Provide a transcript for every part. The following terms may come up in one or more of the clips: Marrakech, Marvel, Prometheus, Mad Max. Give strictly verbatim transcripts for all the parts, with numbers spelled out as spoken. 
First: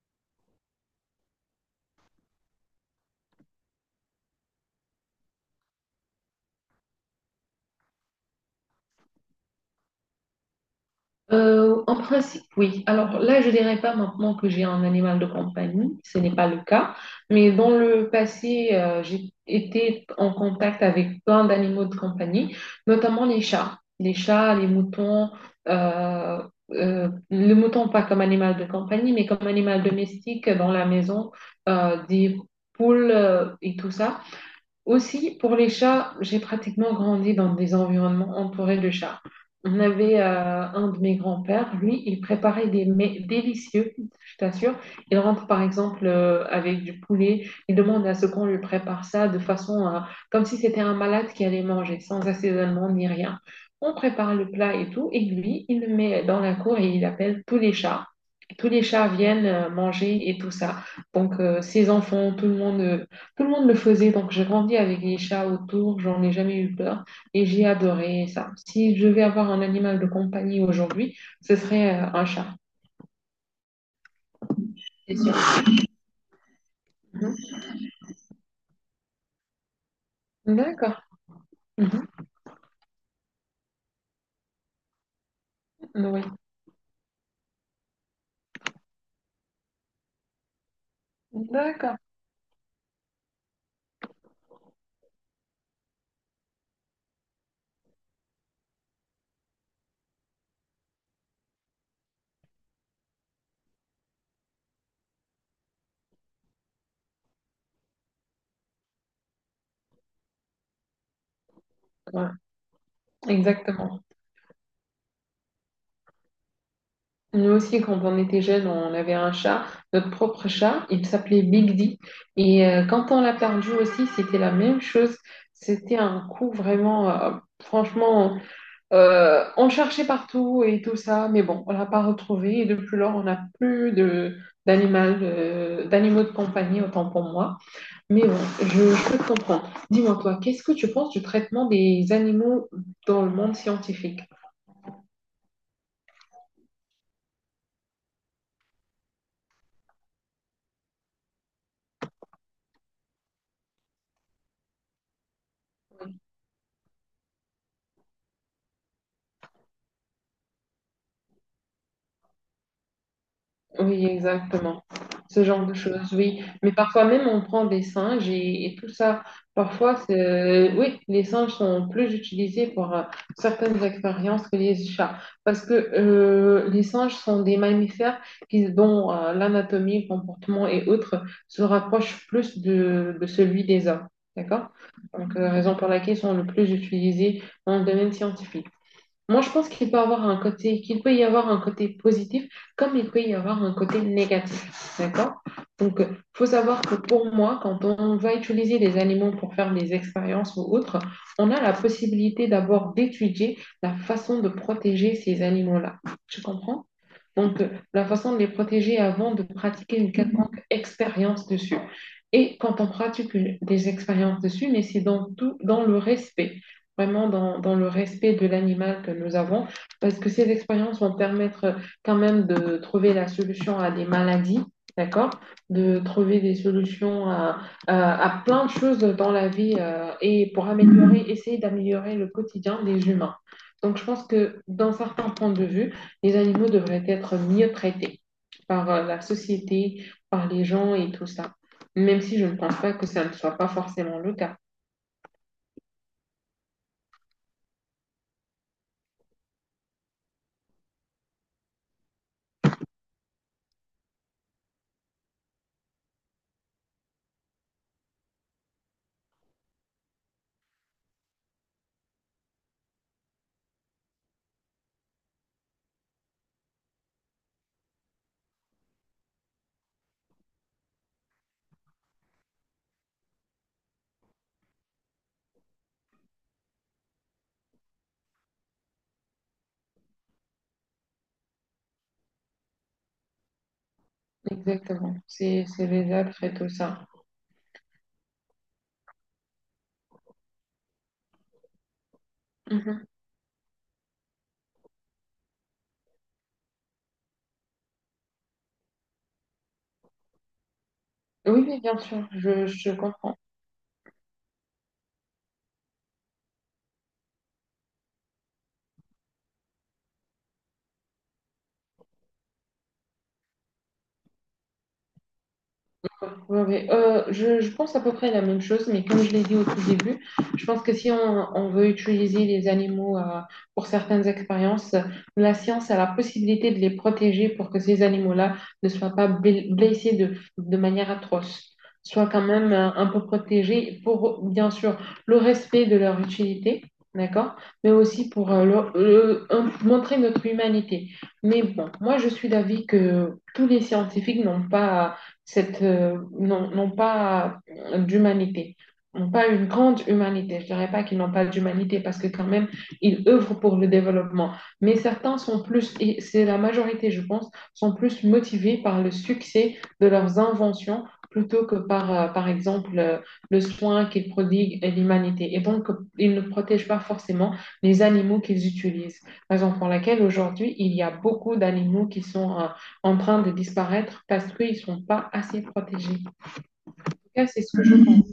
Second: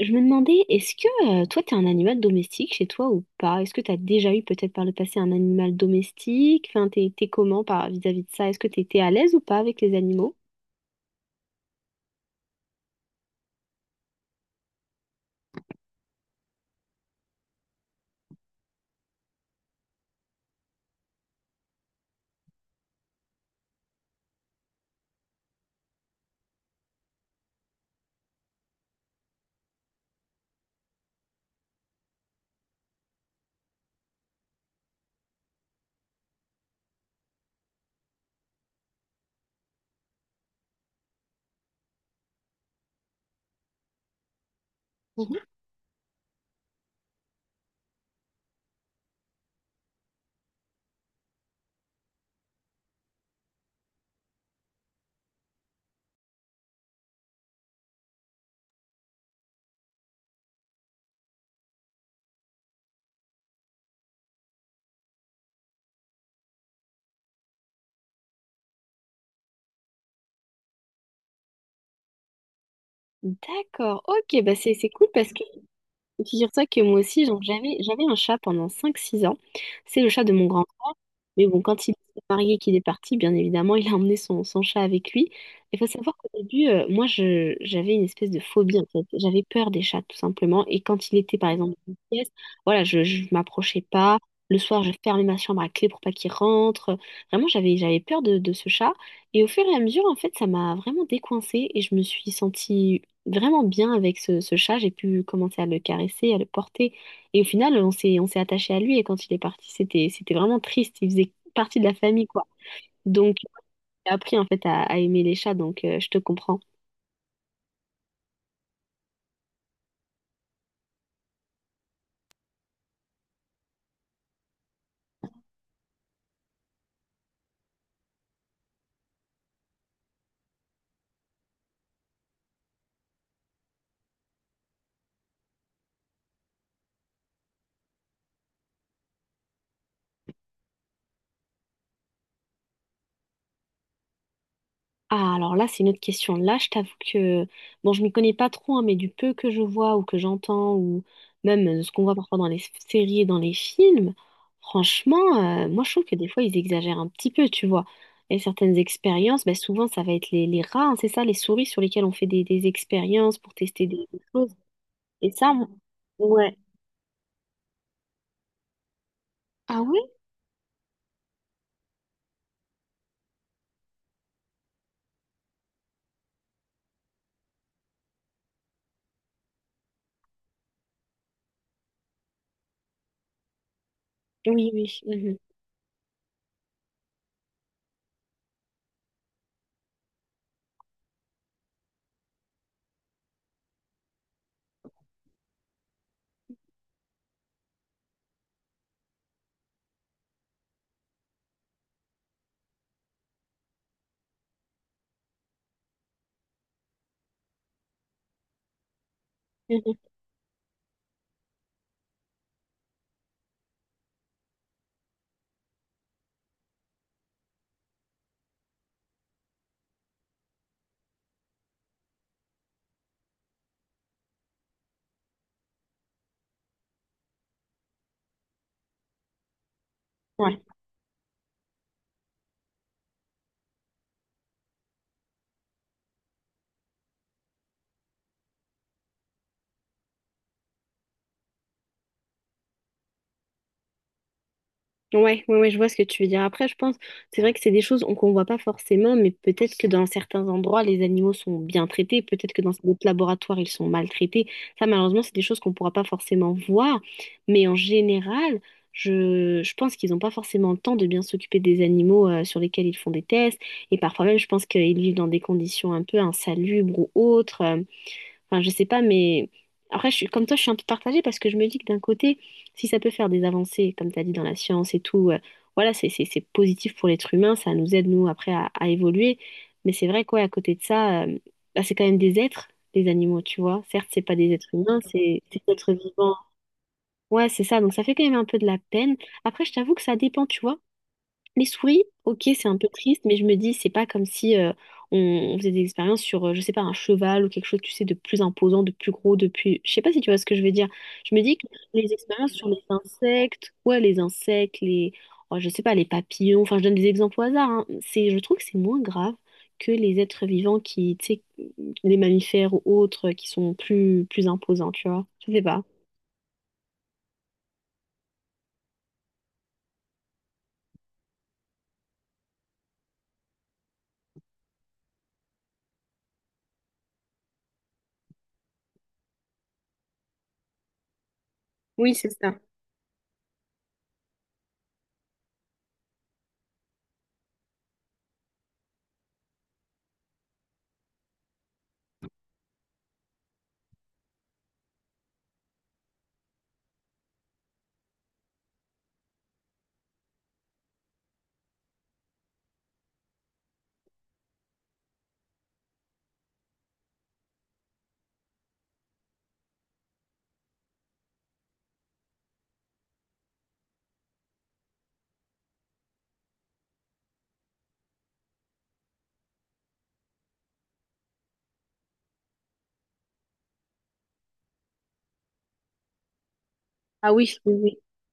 Je me demandais, est-ce que euh, toi, t'es un animal domestique chez toi ou pas? Est-ce que t'as déjà eu peut-être par le passé un animal domestique? Enfin, t'es, t'es comment par, vis-à-vis de ça? Est-ce que t'étais à l'aise ou pas avec les animaux? Euh, en principe, oui. Alors là, je dirais pas maintenant que j'ai un animal de compagnie, ce n'est pas le cas. Mais dans le passé, euh, j'ai été en contact avec plein d'animaux de compagnie, notamment les chats. Les chats, les moutons, euh, euh, le mouton pas comme animal de compagnie, mais comme animal domestique dans la maison, euh, des poules euh, et tout ça. Aussi, pour les chats, j'ai pratiquement grandi dans des environnements entourés de chats. On avait euh, un de mes grands-pères, lui, il préparait des mets délicieux, je t'assure. Il Mhm. rentre par exemple euh, avec du poulet, il demande à ce qu'on lui prépare ça de façon euh, comme si c'était un malade qui allait manger, sans assaisonnement ni rien. On prépare le plat et tout, et lui, il le met dans la cour et il appelle tous les chats. Tous les chats viennent euh, manger et tout ça. Donc, euh, ses enfants, tout le monde. Euh, tout le monde le faisait, donc j'ai grandi avec les chats autour, j'en ai jamais eu peur et j'ai adoré ça. Si je devais avoir un animal de compagnie aujourd'hui, ce serait euh, un chat, D'accord, ok, bah c'est c'est cool c'est parce sûr. Figure-toi que moi aussi, Mhm. genre, j'avais, j'avais un chat pendant cinq six ans. C'est le chat de mon grand frère. D'accord. Mais bon, quand il Mhm. s'est marié, qu'il est parti, bien évidemment, il a emmené son, son chat avec lui. Il faut savoir Oui, qu'au début, euh, moi, je, j'avais une espèce de phobie, en fait. J'avais peur des chats, tout simplement. Et quand il était, par exemple, dans d'accord. une pièce, voilà, je ne m'approchais pas. Le soir, je fermais ma chambre à clé pour pas qu'il rentre. Vraiment, j'avais, j'avais peur de, de ce chat. Et au fur et à mesure, en fait, ça m'a vraiment décoincée et je me suis sentie vraiment bien avec ce, ce chat. J'ai pu commencer à le caresser, à le porter. Et au final, on s'est, on s'est attaché à lui. Et quand il est parti, c'était, c'était vraiment triste. Il faisait partie de la famille, Ouais, quoi. Donc, exactement. j'ai appris en fait à, à aimer les chats. Donc, euh, je te comprends. Nous aussi, quand on était jeunes, on avait un chat, notre propre chat, il s'appelait Big D. Et euh, quand on l'a perdu aussi, c'était la même chose. C'était un coup vraiment, euh, franchement, Euh, on cherchait partout et tout ça, mais bon, on l'a pas retrouvé. Et depuis lors, on n'a plus de d'animal, euh, d'animaux de compagnie, autant pour moi. Mais bon, je, je peux te comprendre. Dis-moi, toi, qu'est-ce que tu penses du traitement des animaux dans le monde scientifique? Ah, alors là, c'est une autre question. Là, je t'avoue que, bon, je m'y connais pas trop, hein, mais du peu que je vois ou que j'entends, ou même euh, ce qu'on voit parfois dans les f- séries et dans les films, franchement, euh, moi, je trouve que des fois, ils exagèrent un petit peu, tu vois. Et certaines expériences, ben, souvent, ça va être les, les rats, hein, c'est ça, les souris sur lesquelles on fait des, des expériences pour tester Oui, des, des choses. exactement. Et Ce ça, genre moi- de choses, oui. ouais. Mais parfois même, on prend des singes et, et tout ça. Ah Parfois, oui? c'est- euh, oui, les singes sont plus utilisés pour euh, certaines expériences que les chats. Parce que euh, les singes sont des mammifères qui, dont euh, l'anatomie, le comportement et autres se rapprochent plus de, de celui des hommes. D'accord? Oui, oui. Donc, Mhm. euh, raison pour laquelle ils sont le plus utilisés dans le domaine scientifique. Moi, je pense qu'il peut avoir un côté, qu'il peut y avoir un côté positif comme il peut y avoir un côté négatif. D'accord? Donc, il faut savoir que pour moi, quand on va utiliser des animaux pour faire des expériences ou autres, on a la possibilité d'abord d'étudier la façon de protéger ces animaux-là. Tu comprends? Donc, euh, la façon de les protéger avant de Mhm. pratiquer une quelconque expérience dessus. Et quand on pratique une- des expériences dessus, mais c'est dans tout, dans le respect vraiment dans, dans le respect de l'animal que nous avons, parce que ces expériences vont permettre quand même de trouver la solution à des maladies, d'accord? De trouver des solutions à, à, à plein de choses dans la vie euh, et Ouais. pour améliorer, essayer d'améliorer le quotidien des humains. Donc, je pense que dans certains points de vue, les animaux devraient être mieux traités par euh, la société, par les gens et tout ça, même si je ne pense pas que ça ne soit pas forcément le cas. Ouais, ouais, ouais, je vois ce que tu veux dire. Après, je pense, c'est vrai que c'est des choses on- qu'on voit pas forcément, mais peut-être que dans certains endroits, les animaux sont bien traités, peut-être que dans d'autres laboratoires, ils sont maltraités. Ça, malheureusement, c'est des choses qu'on pourra pas forcément voir, mais en général, je, je pense qu'ils n'ont pas forcément le temps de bien s'occuper des animaux euh, sur lesquels ils font des tests, et parfois même, je pense qu'ils vivent dans des conditions un peu insalubres ou autres. euh, Enfin, je sais pas, mais après, je suis, comme toi, je suis un peu partagée parce que je me dis que d'un côté, si ça peut faire des avancées, comme tu as dit, dans la science et tout, euh, voilà, c'est c'est- c'est positif pour l'être humain, ça nous aide, nous, après, à, à évoluer. Mais c'est vrai quoi, à côté de ça, euh, bah, c'est quand même des êtres, les animaux, tu vois. Certes, c'est pas des êtres humains, Exactement. c'est c'est C'est des c'est êtres les vivants. faisable, faites tout ça. Ouais, c'est ça, donc ça fait quand même un peu de la peine. Après, je t'avoue que ça dépend, tu vois. Les souris, ok, c'est un peu Mhm. triste, mais je me dis, c'est pas comme si euh, on, on faisait des expériences sur, euh, je sais pas, un cheval ou quelque chose, tu sais, de plus imposant, de plus gros, de plus... Je sais pas si tu vois ce que je veux dire. Je me dis Oui, que oui, bien les sûr, expériences je, sur les je comprends. insectes, ouais, les insectes, les... oh, je sais pas, les papillons, enfin, je donne des exemples au hasard, hein. C'est, je trouve que c'est moins grave que les êtres vivants qui, tu sais, les mammifères ou autres, qui sont plus, plus imposants, tu vois. Je sais pas. Ouais, ouais. Euh, je, je pense à peu près la même chose, mais comme je l'ai dit au tout début, je pense que si on, on veut utiliser les animaux euh, pour certaines expériences, la science a la possibilité de les protéger pour que ces animaux-là ne soient pas bl- blessés de, de manière atroce, Oui, soient c'est quand ça. même euh, un peu protégés pour, bien sûr, le respect de leur utilité, d'accord, mais aussi pour euh, leur- euh, un- montrer notre humanité. Mais bon, moi je suis d'avis que tous les scientifiques n'ont pas cette, euh, non, n'ont pas d'humanité, n'ont pas une grande humanité. Je ne dirais pas qu'ils n'ont pas d'humanité parce que quand même, ils œuvrent pour le développement. Mais certains sont plus, et c'est la majorité, je pense, sont plus motivés par le succès de leurs inventions plutôt que par, euh, par exemple, euh, le soin qu'ils prodiguent à l'humanité. Et donc, ils ne protègent pas forcément les animaux qu'ils utilisent. Raison pour laquelle aujourd'hui, il y a beaucoup d'animaux qui sont euh, en train de disparaître parce qu'ils ne sont pas assez protégés. En tout Ah cas, oui, c'est ce que je oui. pense.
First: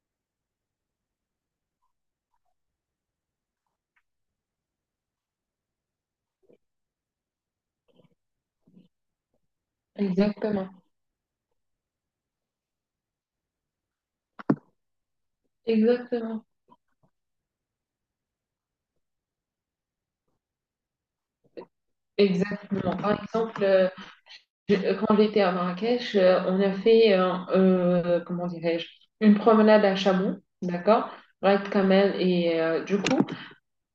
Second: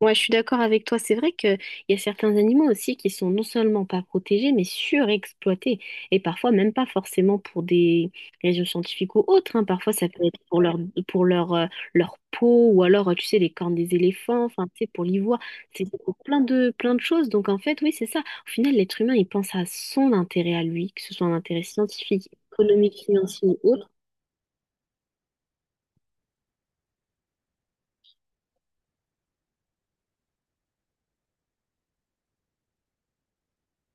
Ouais, je suis d'accord avec toi. C'est vrai qu'il y a certains animaux aussi qui sont non seulement pas protégés, mais surexploités. Et parfois, même pas forcément pour des raisons scientifiques ou autres, hein. Parfois, ça peut être pour Exactement. leur, pour leur, euh, leur peau ou alors, euh, tu sais, les cornes des éléphants, enfin, tu sais, pour l'ivoire. C'est pour plein Exactement. de, plein de choses. Donc, en fait, oui, c'est ça. Au final, l'être humain, il pense à son intérêt à lui, que ce soit un intérêt scientifique, économique, Exactement. Par financier ou exemple, euh, autre. je- quand j'étais à Marrakech, euh, on a fait, euh, euh, comment dirais-je, une promenade à chameau, d'accord? Raid Camel et euh, du coup,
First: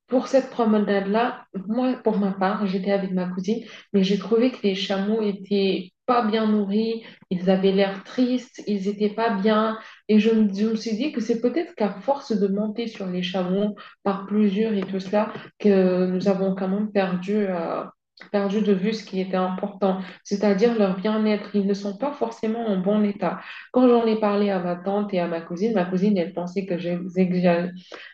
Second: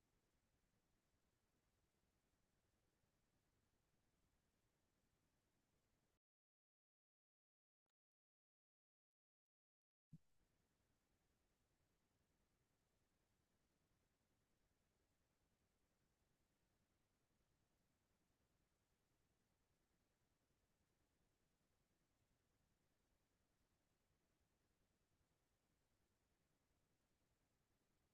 pour cette promenade-là, moi, pour ma part, j'étais avec ma cousine, mais j'ai trouvé que les chameaux étaient pas bien nourris, ils avaient l'air tristes, ils étaient pas bien. Et je, me- je me suis dit que c'est peut-être qu'à force de monter sur les chameaux par plusieurs et tout cela, que nous avons quand même perdu, euh, perdu de vue ce qui était important, c'est-à-dire leur bien-être. Ils ne sont pas forcément en bon état. Quand j'en ai parlé à ma tante et à ma cousine, ma cousine, elle pensait que j'exagérais.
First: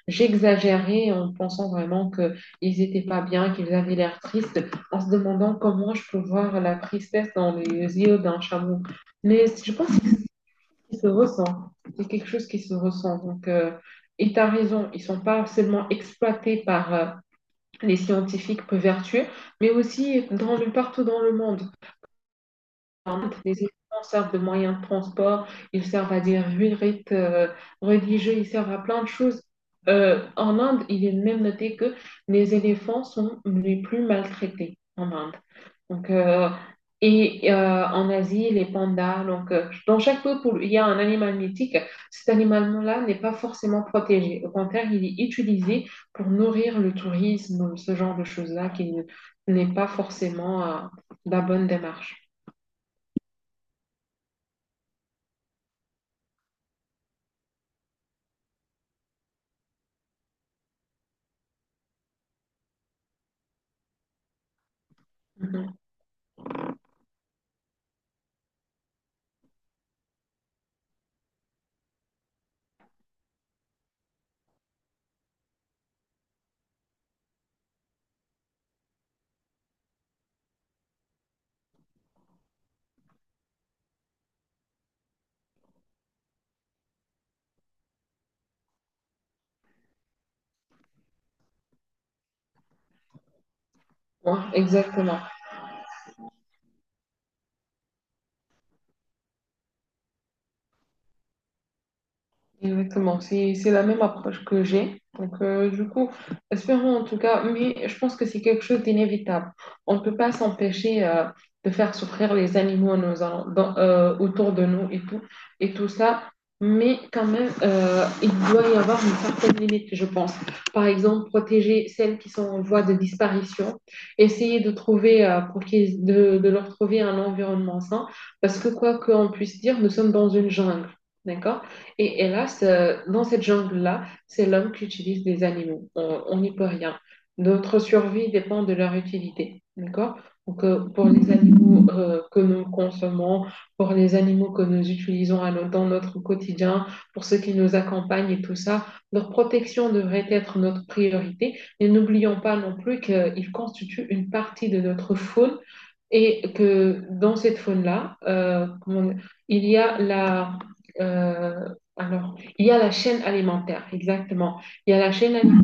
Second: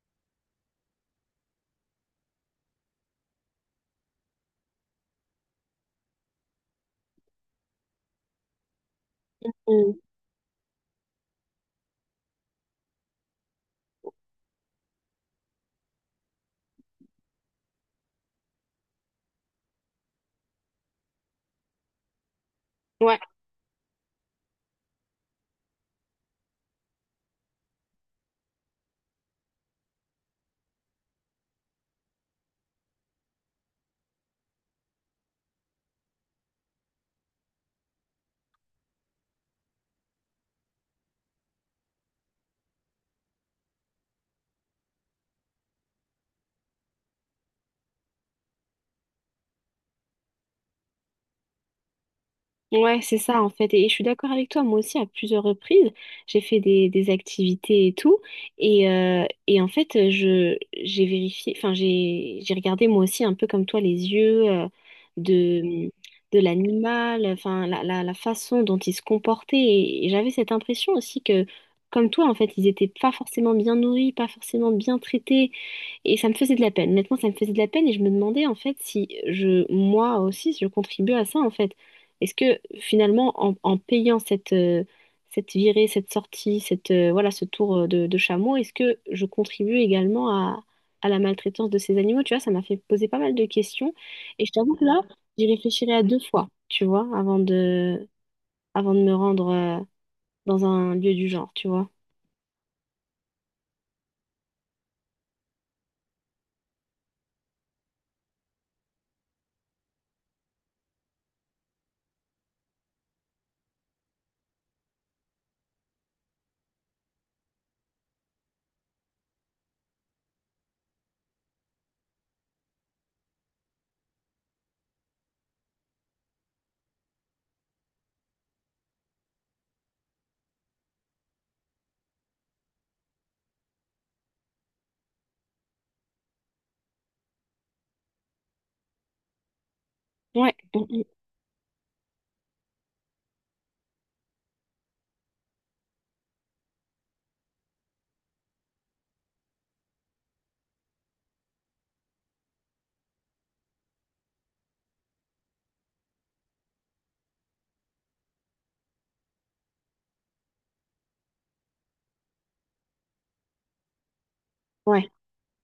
J'exagérais en pensant vraiment qu'ils n'étaient pas bien, qu'ils avaient l'air tristes, en se demandant comment je peux voir la tristesse dans les yeux d'un chameau. Mais je pense Mm. que ça se ressent. C'est quelque chose qui se ressent. Donc, euh, et tu as raison, ils ne sont pas seulement exploités par euh, les scientifiques peu vertueux, mais aussi dans le, partout dans le monde. Ouais. Les étudiants servent de moyens de transport, ils servent à des rites euh, religieux, ils servent à plein de choses. Euh, en Inde, il est même noté que les éléphants sont les plus maltraités en Inde. Donc, euh, et euh, en Asie, les pandas. Donc, euh, dans chaque peuple, il y a un animal mythique. Cet animal-là n'est pas forcément protégé. Au contraire, il est utilisé pour nourrir le tourisme, ce genre de choses-là qui n- n'est pas forcément euh, la bonne démarche. Ouais, c'est ça en fait. Et je suis d'accord avec toi, moi aussi, à plusieurs reprises, j'ai fait des, des activités et tout. Et, euh, et en fait, euh, je, j'ai vérifié, enfin, j'ai, j'ai regardé moi aussi un peu comme toi les yeux euh, Mhm. de, de l'animal, enfin, la, la, la façon dont il se comportait. Et, et j'avais cette impression aussi que, comme toi, en fait, ils étaient pas forcément bien nourris, pas forcément bien traités. Et ça me faisait de la peine. Honnêtement, ça me faisait de la peine et je me demandais en fait si je, moi aussi, si je contribue à ça en fait. Est-ce que finalement, en, en payant cette, euh, cette virée, cette sortie, cette, euh, voilà, ce tour euh, de, de chameau, est-ce que je contribue également à, à la maltraitance de ces animaux? Tu vois, ça m'a fait poser pas mal de questions et Hein, je t'avoue que là, exactement. j'y réfléchirai à deux fois, tu vois, avant de, avant de me rendre euh, dans un lieu du genre, tu vois. Exactement, c'est c'est la même approche que j'ai. Donc, euh, du coup, espérons en tout cas, mais je pense que c'est quelque chose d'inévitable. On ne peut pas s'empêcher euh, de faire souffrir les animaux nous allons- dans- euh, autour de nous et tout, et tout ça, mais quand même, euh, il doit y avoir une certaine limite, je pense. Par exemple, protéger celles qui sont en voie de disparition, essayer de trouver, euh, pour qu'ils, de, de leur trouver un environnement sain, parce que quoi qu'on puisse dire, nous sommes dans une jungle, d'accord? Et, et là, ce- dans cette jungle-là, c'est l'homme qui utilise des animaux. Euh, on n'y peut rien. Notre survie dépend de leur utilité. D'accord? Ouais, Donc, mm, euh, mm, pour les animaux euh, que nous consommons, pour les animaux que nous utilisons à no- dans notre quotidien, pour ceux qui nous accompagnent et tout ça, leur protection devrait être notre priorité. Et n'oublions pas non plus qu'ils constituent une partie de notre faune et que dans cette faune-là, euh, comment- il y a la, euh, alors, il y a la chaîne alimentaire, exactement. Il y a ouais. la chaîne alimentaire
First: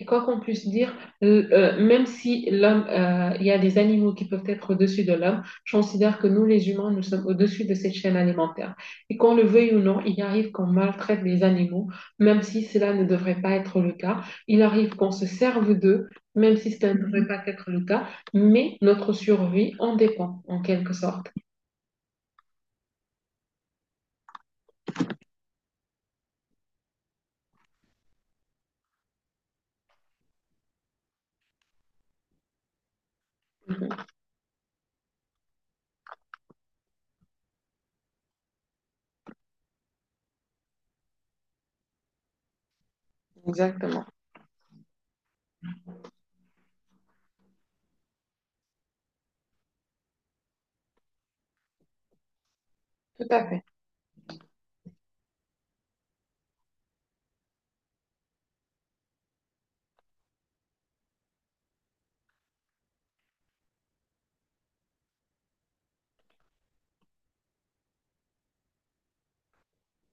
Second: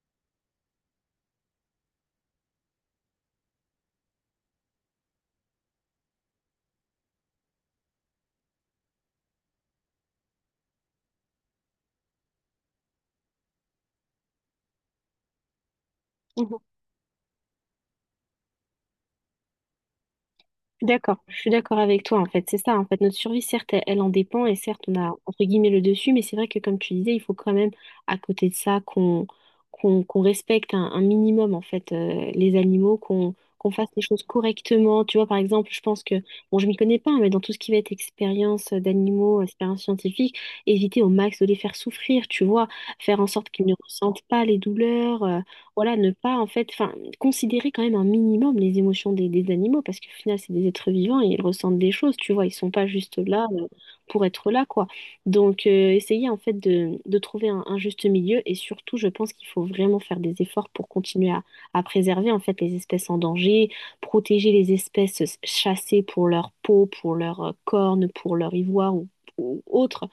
et quoi qu'on puisse dire, euh, euh, même si l'homme, euh, il y a des animaux qui peuvent être au-dessus de l'homme, je considère que nous, les humains, nous sommes au-dessus de cette chaîne alimentaire. Et qu'on le veuille ou non, il arrive qu'on maltraite les animaux, même si cela ne devrait pas être le cas. Il arrive qu'on se serve d'eux, même si cela ne devrait pas être le cas. Mais notre survie en dépend, en Je suis quelque D'accord, sorte. je suis d'accord avec toi en fait, c'est ça en fait, notre survie, certes, elle, elle en dépend, et certes on a entre guillemets le dessus, mais c'est vrai que comme tu disais, il faut quand même, à côté de ça, qu'on qu'on qu'on respecte un, un minimum en fait, euh, les animaux, qu'on qu'on fasse les Mhm. choses correctement, tu vois. Par exemple, je pense que, bon, je m'y connais pas, mais dans tout ce qui va être expérience d'animaux, expérience scientifique, éviter au max de les faire souffrir, tu vois, faire en sorte qu'ils ne Exactement. ressentent pas les douleurs, euh, voilà, ne pas en fait, enfin, considérer quand même un minimum les émotions des, des animaux, parce qu'au final, c'est des êtres vivants et ils ressentent des choses, tu vois, ils sont pas juste Tout à là fait. euh, pour être là, quoi. Donc, euh, essayer en fait de, de trouver un, un juste milieu, et surtout, je pense qu'il faut vraiment faire des efforts pour continuer à, à préserver en fait les espèces en danger, protéger les espèces chassées pour leur peau, pour leurs euh, cornes, pour leur ivoire ou, ou autre.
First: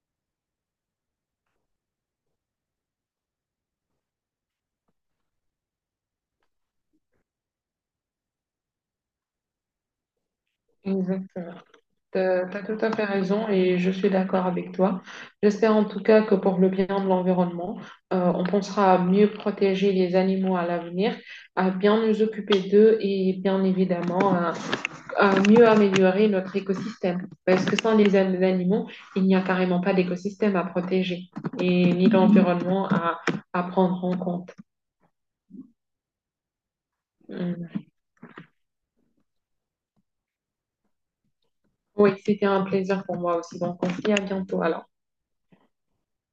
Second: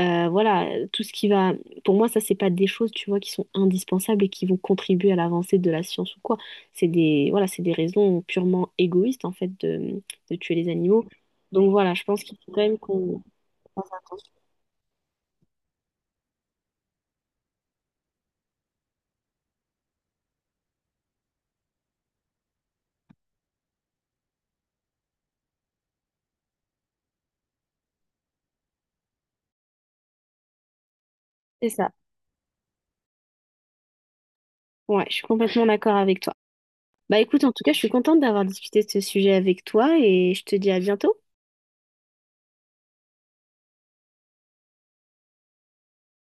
Euh, voilà, tout ce qui va pour moi, ça, c'est pas des choses, tu vois, qui sont indispensables et qui vont contribuer à l'avancée de la science ou quoi. C'est des, voilà, c'est des raisons purement égoïstes, en fait, de, de tuer les animaux. Exactement. Donc voilà, je pense qu'il T'as, faut quand T'as même tout à fait qu'on raison et fasse je suis attention. d'accord avec toi. J'espère en tout cas que pour le bien de l'environnement, euh, on pensera à mieux protéger les animaux à l'avenir, à bien nous occuper d'eux et bien évidemment à, à mieux améliorer notre écosystème. Parce que sans les an- animaux, il n'y a carrément pas d'écosystème à protéger C'est ça. et ni d'environnement à, à prendre en compte. Ouais, je suis complètement d'accord avec toi. Bah écoute, en tout Hum. cas, je suis contente d'avoir discuté de ce sujet avec toi et je te dis à bientôt. Oui, c'était un plaisir pour moi aussi. Donc on se dit à bientôt alors.